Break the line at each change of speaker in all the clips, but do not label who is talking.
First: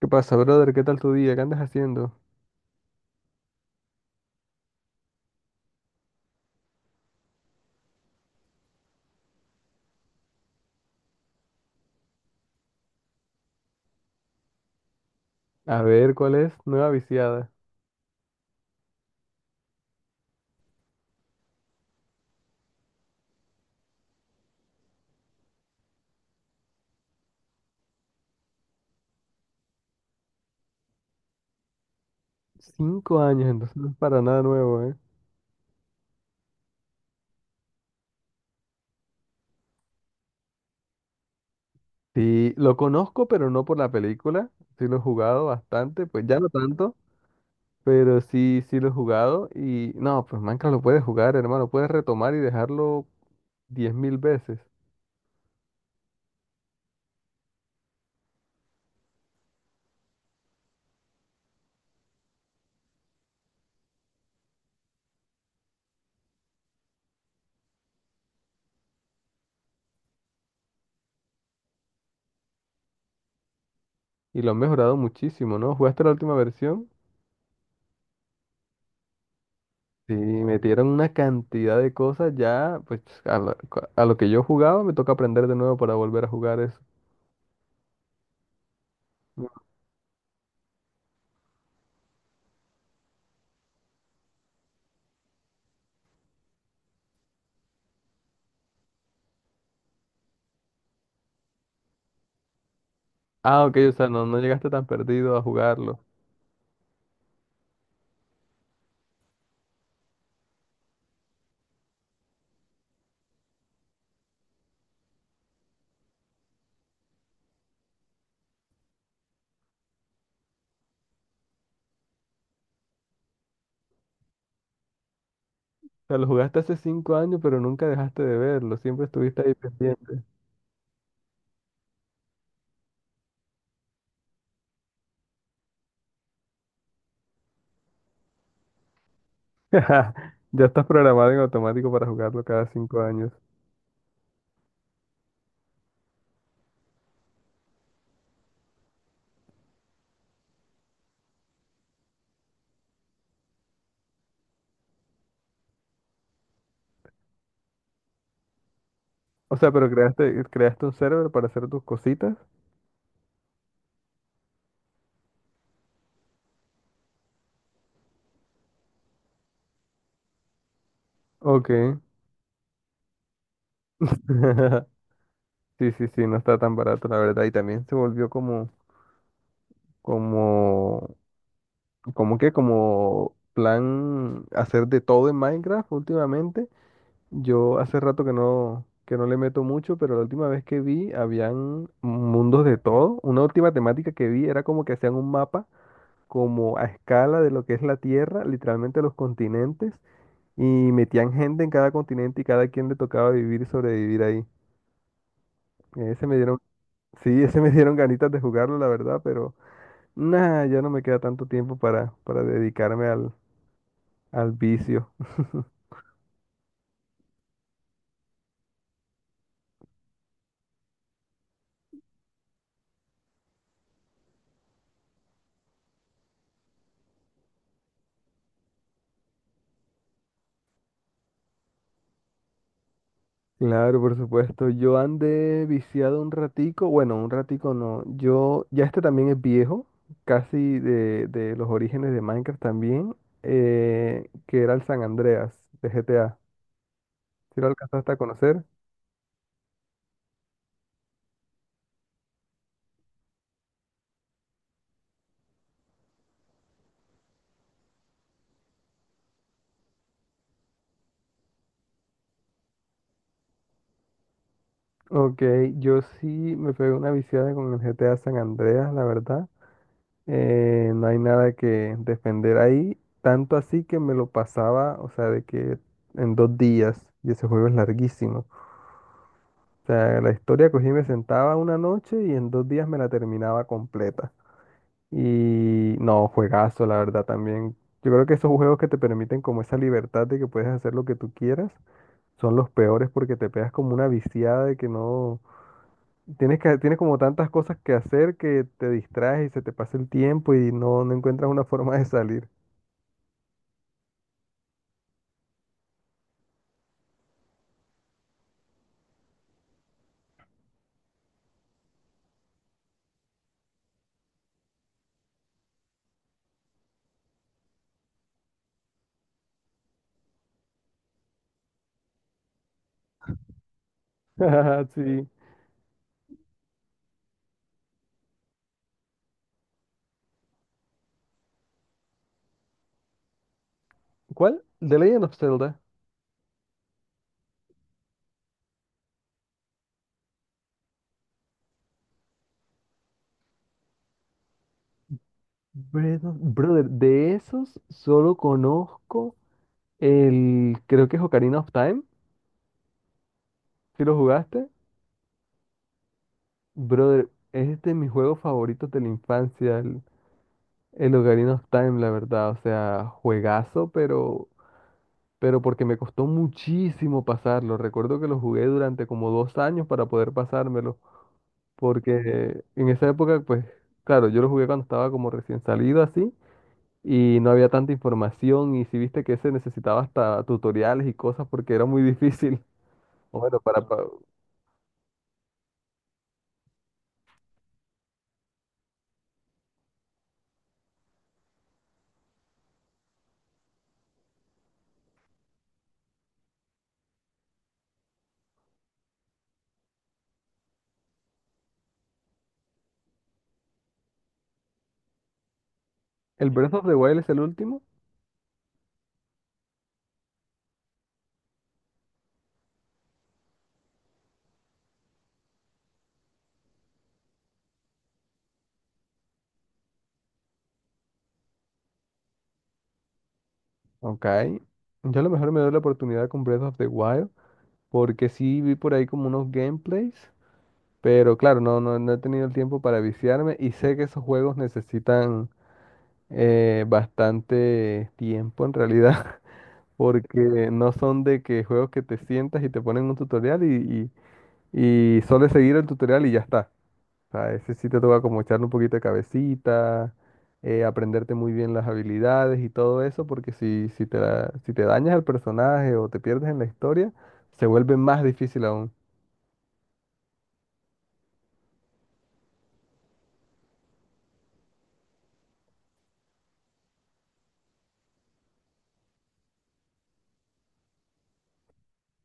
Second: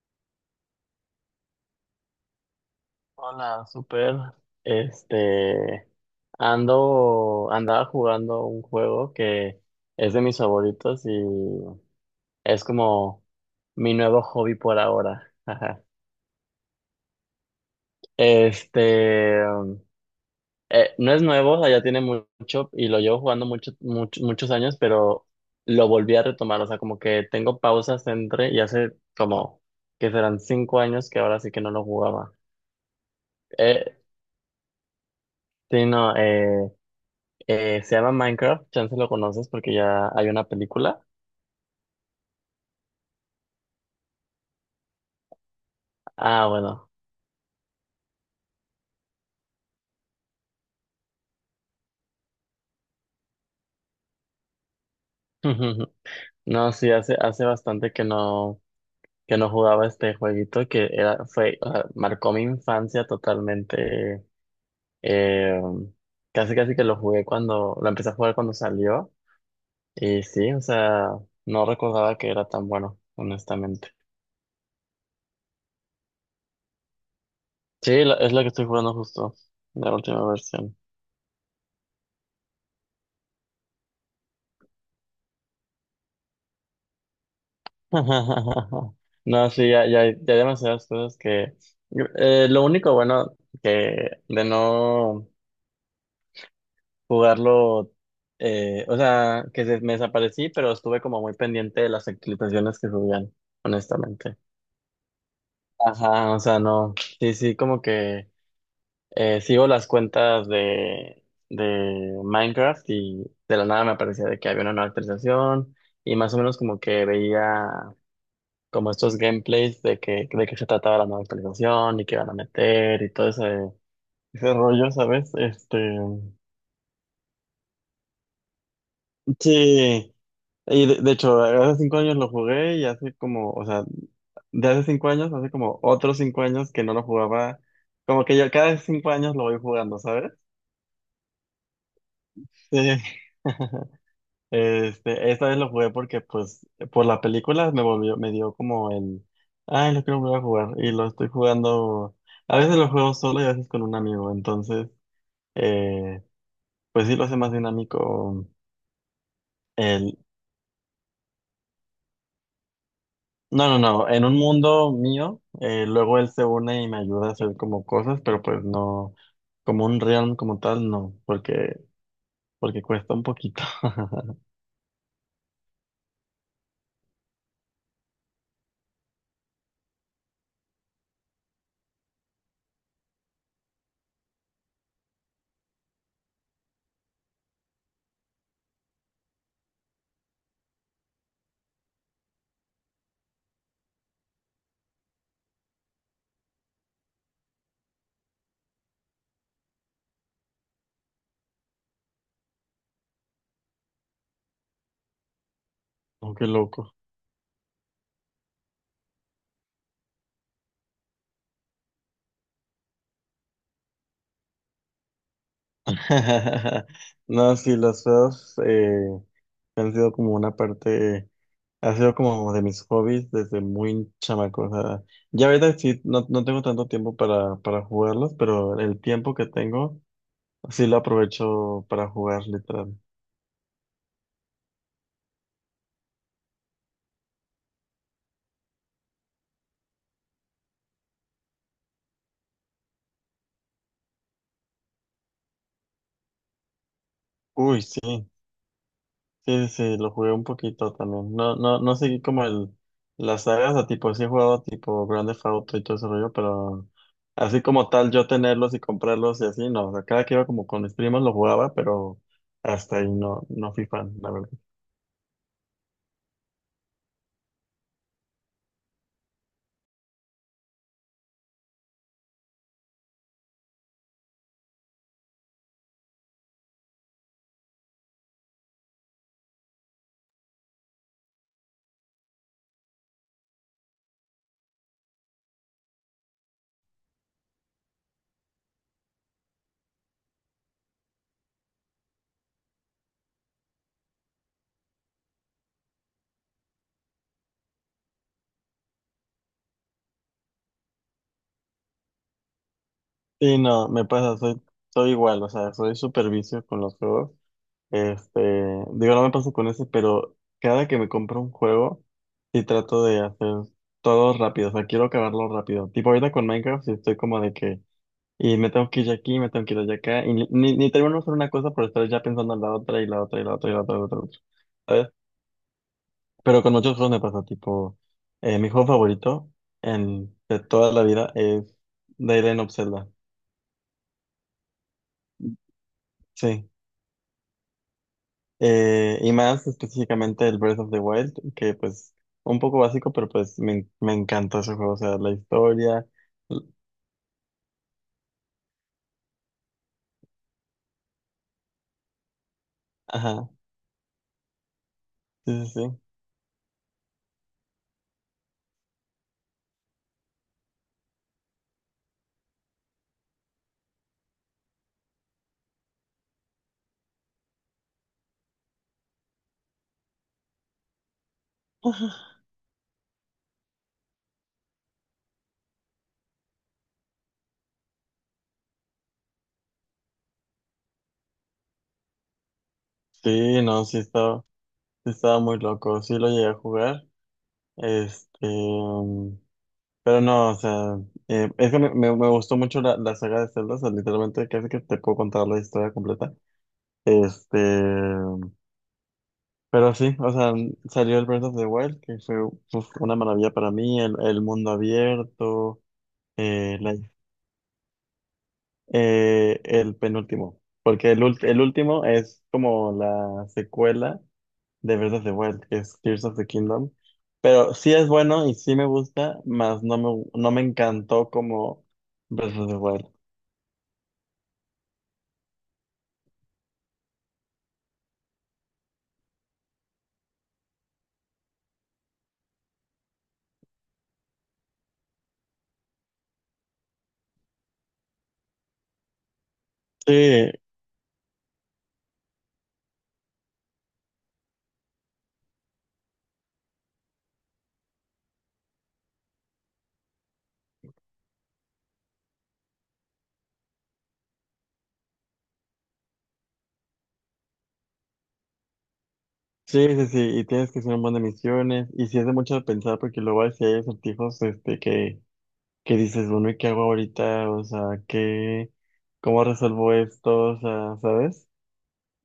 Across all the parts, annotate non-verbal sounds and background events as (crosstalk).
¿Qué pasa, brother? ¿Qué tal tu día? ¿Qué andas haciendo?
Hola, super. Este, andaba jugando un juego que es de mis favoritos y es como mi nuevo hobby por ahora.
A
Ajá.
ver, ¿cuál es? Nueva viciada.
Este, no es nuevo, o sea, ya tiene mucho y lo llevo jugando mucho, muchos años, pero lo volví a retomar. O sea, como que tengo pausas entre y hace como que serán 5 años que ahora sí que no lo jugaba.
5 años, entonces no
Eh,
es para nada nuevo, ¿eh?
sí, no, se llama Minecraft, chance lo conoces porque ya hay una película.
Sí, lo conozco, pero no por la película. Sí lo he jugado bastante, pues ya no
Ah, bueno.
tanto, pero sí, sí lo he jugado. Y no, pues Minecraft lo puedes jugar, hermano. Puedes retomar y dejarlo 10.000 veces.
(laughs) No, sí, hace bastante que no jugaba este jueguito que fue, o sea, marcó mi infancia totalmente. eh, casi casi que lo jugué lo empecé a jugar cuando salió. Y sí, o sea, no recordaba que era tan bueno, honestamente.
Y lo han mejorado muchísimo, ¿no? ¿Jugaste la última versión?
Sí, es lo que estoy jugando justo, la
Sí,
última versión.
metieron una cantidad de cosas ya, pues a lo que yo jugaba me toca aprender de nuevo para volver a jugar eso.
(laughs) No, sí, ya hay demasiadas cosas que... lo único bueno que de no jugarlo, o sea, que me desaparecí, pero estuve como muy pendiente de las actualizaciones que subían,
Ah, ok, o sea, no,
honestamente.
no llegaste tan perdido a jugarlo. O
Ajá, o sea, no, sí, como que sigo las cuentas de Minecraft y de la nada me aparecía de que había una nueva actualización y más o menos como que veía... como estos gameplays de de qué se trataba la nueva actualización y qué van a meter y todo ese rollo, ¿sabes? Este,
sea, lo jugaste hace 5 años, pero nunca dejaste de verlo. Siempre estuviste ahí
sí,
pendiente.
y de hecho, hace 5 años lo jugué y hace como, o sea, de hace 5 años, hace como otros 5 años que no lo jugaba, como que yo cada 5 años lo voy jugando, ¿sabes?
(laughs) Ya estás programado en automático para jugarlo cada
Sí.
5 años.
(laughs) Este, esta vez lo jugué porque, pues, por la película me dio como ay, lo quiero volver a jugar. Y lo estoy jugando, a veces lo juego solo y a veces con un amigo. Entonces, eh, pues sí lo hace más dinámico
O sea, pero
el,
creaste un server para hacer tus cositas.
no, no, en un mundo mío, luego él se une y me ayuda a hacer como cosas, pero pues no, como un realm como tal, no, porque,
Ok.
porque cuesta un poquito. (laughs)
(laughs) Sí, sí, sí, no está tan barato, la verdad. Y también se volvió como, como que, como plan hacer de todo en Minecraft últimamente. Yo hace rato que no le meto mucho, pero la última vez que vi habían mundos de todo. Una última temática que vi era como que hacían un mapa como a escala de lo que es la Tierra, literalmente los continentes, y metían gente en cada continente y cada quien le tocaba vivir y sobrevivir ahí. Ese
Oh,
me
qué
dieron,
loco.
(laughs) sí, ese me dieron ganitas de jugarlo, la verdad, pero nada, ya no me queda tanto tiempo para dedicarme al vicio.
(laughs) No, sí, los feos, han sido como una parte, ha sido como de mis hobbies desde muy chamaco. O sea, ya ahorita sí, no, no tengo tanto tiempo para jugarlos, pero el tiempo que tengo sí lo aprovecho para jugar, literal.
Claro, por supuesto. Yo andé viciado un ratico. Bueno, un ratico no. Yo, ya este también es viejo, casi de los orígenes de Minecraft también, que era el San Andreas de GTA. ¿Si lo
Uy,
alcanzaste a conocer?
sí, lo jugué un poquito también. No, no seguí como las sagas, o tipo, sí he jugado tipo Grand Theft Auto y todo ese rollo, pero así como tal, yo tenerlos y comprarlos y así, no. O sea, cada que iba como con mis primos lo jugaba, pero hasta ahí no, no fui fan, la verdad.
Ok, yo sí me pegué una viciada con el GTA San Andreas, la verdad. No hay nada que defender ahí. Tanto así que me lo pasaba, o sea, de que en 2 días, y ese juego es larguísimo. O sea, la historia cogí, y me sentaba una noche y en 2 días me la terminaba completa. Y no, juegazo, la verdad también. Yo creo que esos juegos que te permiten como esa libertad de que puedes hacer lo que tú quieras son los peores porque te pegas como una viciada de que no. Tienes como tantas cosas que hacer que te distraes y se te pasa el tiempo y no encuentras una (laughs) forma de salir.
Sí, no, soy igual, o sea, soy súper vicio con los juegos. Este, digo, no me pasa con ese, pero cada que me compro un juego, sí trato de hacer todo rápido, o sea, quiero acabarlo rápido. Tipo ahorita con Minecraft, sí estoy como de que, y me tengo que ir aquí, me tengo que ir allá acá, y ni, ni termino de hacer una cosa por estar ya pensando en la otra, y la otra, y la otra, y la otra, y la otra, y la otra,
(laughs)
¿sabes?
Sí.
Pero con muchos juegos me pasa, tipo, mi juego favorito de toda la vida es The Legend of Zelda.
¿Cuál? The Legend of Zelda.
Sí. Y más específicamente el Breath of the Wild, que pues un poco básico, pero pues me encantó ese juego, o sea, la historia. l-
Brother, de esos solo conozco el, creo que es Ocarina of Time,
Ajá,
¿si lo jugaste?
sí.
Brother, es de mis juegos favoritos de la infancia, el Ocarina of Time, la verdad. O sea, juegazo, pero porque me costó muchísimo pasarlo. Recuerdo que lo jugué durante como 2 años para poder pasármelo,
(laughs)
porque en esa época, pues, claro, yo lo jugué cuando estaba como recién salido así. Y no había tanta información y si viste que se necesitaba hasta tutoriales y cosas porque era muy (laughs) difícil. Bueno,
Sí, no, sí estaba muy loco, sí lo llegué a jugar, este, mm, pero no, o sea, es que me gustó mucho la saga de Zelda, o sea, literalmente casi que te puedo contar la historia completa, este, pero sí, o sea, salió el Breath of the Wild, que fue uf, una maravilla para mí, el mundo abierto,
el Breath
eh,
of
la-
the Wild es el último.
el penúltimo, porque el último es como la secuela de Breath of the Wild, que es Tears of the Kingdom, pero sí es bueno y sí me gusta, mas no no me encantó como Breath of the Wild.
Ok. Yo a lo mejor me doy la oportunidad con Breath of the Wild, porque sí vi por ahí como unos gameplays, pero claro, no he tenido el tiempo para viciarme y sé que esos juegos necesitan bastante tiempo en realidad, (laughs)
Sí,
porque no son de que juegos que te sientas y te ponen un tutorial y solo es seguir el tutorial y ya está. Sea, ese sí te toca como echarle un poquito de cabecita, aprenderte muy bien las habilidades y todo eso, porque si te dañas el personaje o te pierdes en la historia, se vuelve más difícil aún.
sí, y tienes que hacer un montón de misiones, y sí es de mucho de pensar, porque luego sí hay acertijos este, que dices, bueno, ¿y qué hago ahorita? O sea, ¿qué, cómo resuelvo esto? O sea, ¿sabes?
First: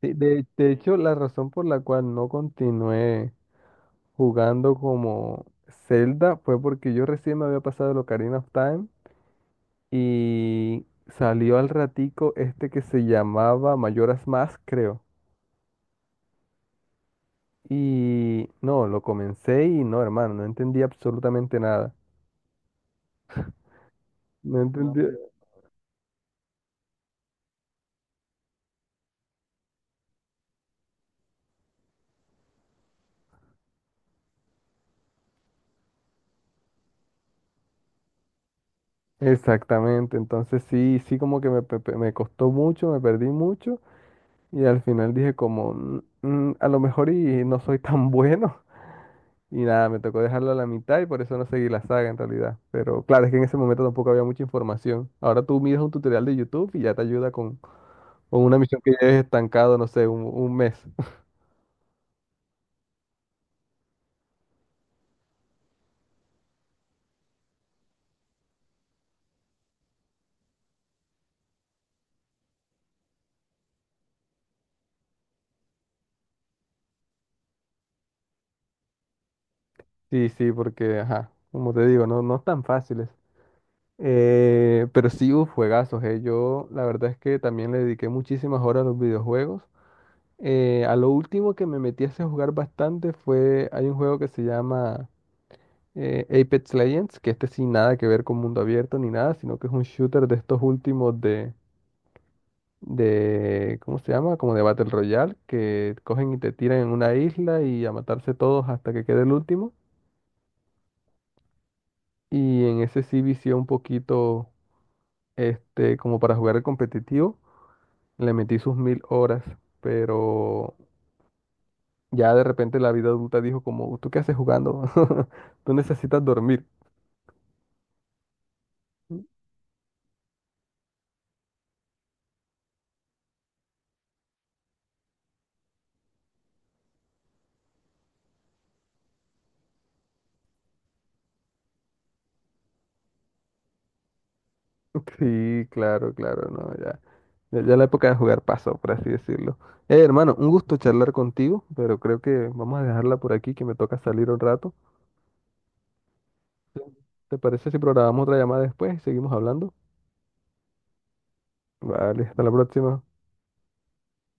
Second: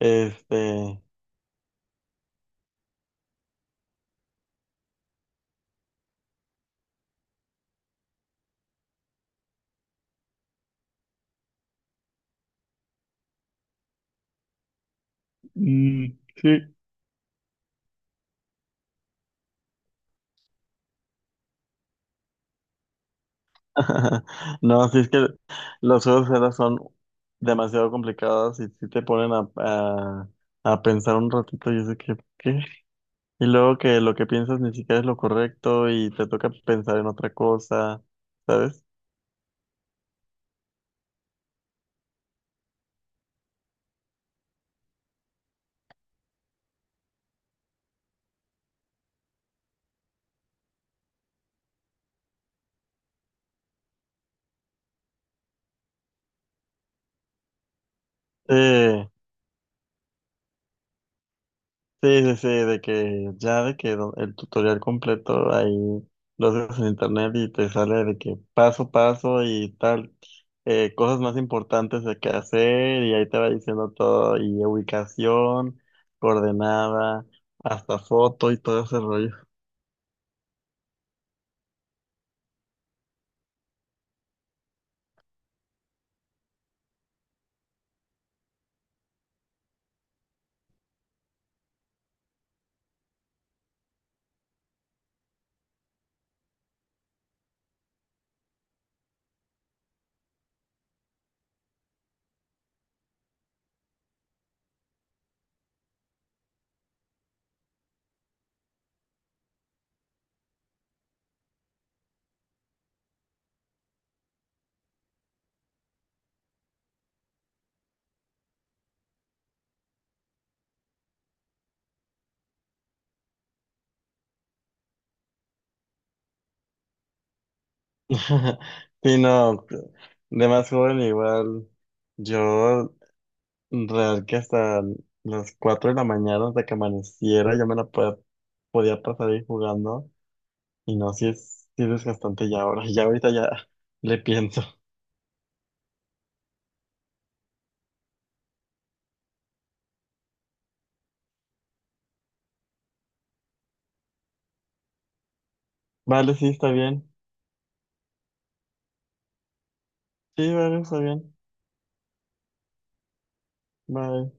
Sí, de hecho, la razón por la cual no continué jugando como Zelda fue porque yo recién me había pasado el Ocarina of Time y salió al ratico este que se llamaba Majora's Mask, creo.
mm, sí.
Y no, lo comencé y no, hermano, no entendí absolutamente nada.
(laughs)
No
No, sí
entendí.
es que los juegos de celda son demasiado complicados y sí te ponen a pensar un ratito y sé que, ¿qué? Y luego que lo que piensas ni siquiera es lo correcto y te toca pensar en otra cosa, ¿sabes?
Exactamente, entonces sí, sí como que me costó mucho, me perdí mucho y al final dije como, "Mm, mm, a lo mejor y no soy tan bueno". (laughs) Y nada, me tocó dejarlo a la mitad y por eso no seguí la saga en realidad. Pero claro, es que en ese momento tampoco había mucha información. Ahora tú miras un tutorial de YouTube y ya te ayuda con
Sí,
una misión que lleves estancado, no sé, un mes. (laughs)
Sí, de que ya de que el tutorial completo ahí lo haces en internet y te sale de que paso a paso y tal, cosas más importantes de qué hacer y ahí te va diciendo todo y ubicación, coordenada, hasta foto y todo ese rollo.
Sí, sí, porque, ajá, como te digo, no es tan fácil. Pero sí, uf, juegazos, eh. Yo la verdad es que también le dediqué muchísimas horas a los videojuegos. A lo último que me metí a ese jugar bastante fue, hay un juego que se llama Apex Legends, que este sin nada que ver con mundo abierto ni nada, sino que es un shooter de estos últimos de, ¿cómo se llama? Como de Battle Royale, que cogen y te tiran en una isla y a matarse todos hasta que quede el último. Y en ese sí vicié un poquito, este, como para jugar el competitivo. Le metí sus 1.000 horas, pero ya de repente la vida adulta dijo como, ¿tú qué haces jugando? (laughs) Tú necesitas dormir.
(laughs) Sí,
(laughs)
no, de más joven igual, yo real que hasta las 4 de la mañana hasta que amaneciera yo me la podía pasar ahí jugando. Y no, si es desgastante ya ahora. (laughs) Ya ahorita ya le pienso.
Sí, claro, claro, no, ya. Ya, ya la época de jugar pasó, por así decirlo. Hermano, un gusto charlar contigo, pero creo que vamos a dejarla por aquí, que me toca salir un rato.
Vale, sí, está
Sí.
bien.
¿Te parece si programamos otra llamada después y seguimos hablando?
Sí, vale, está bien.
Vale, hasta la próxima.
Bye.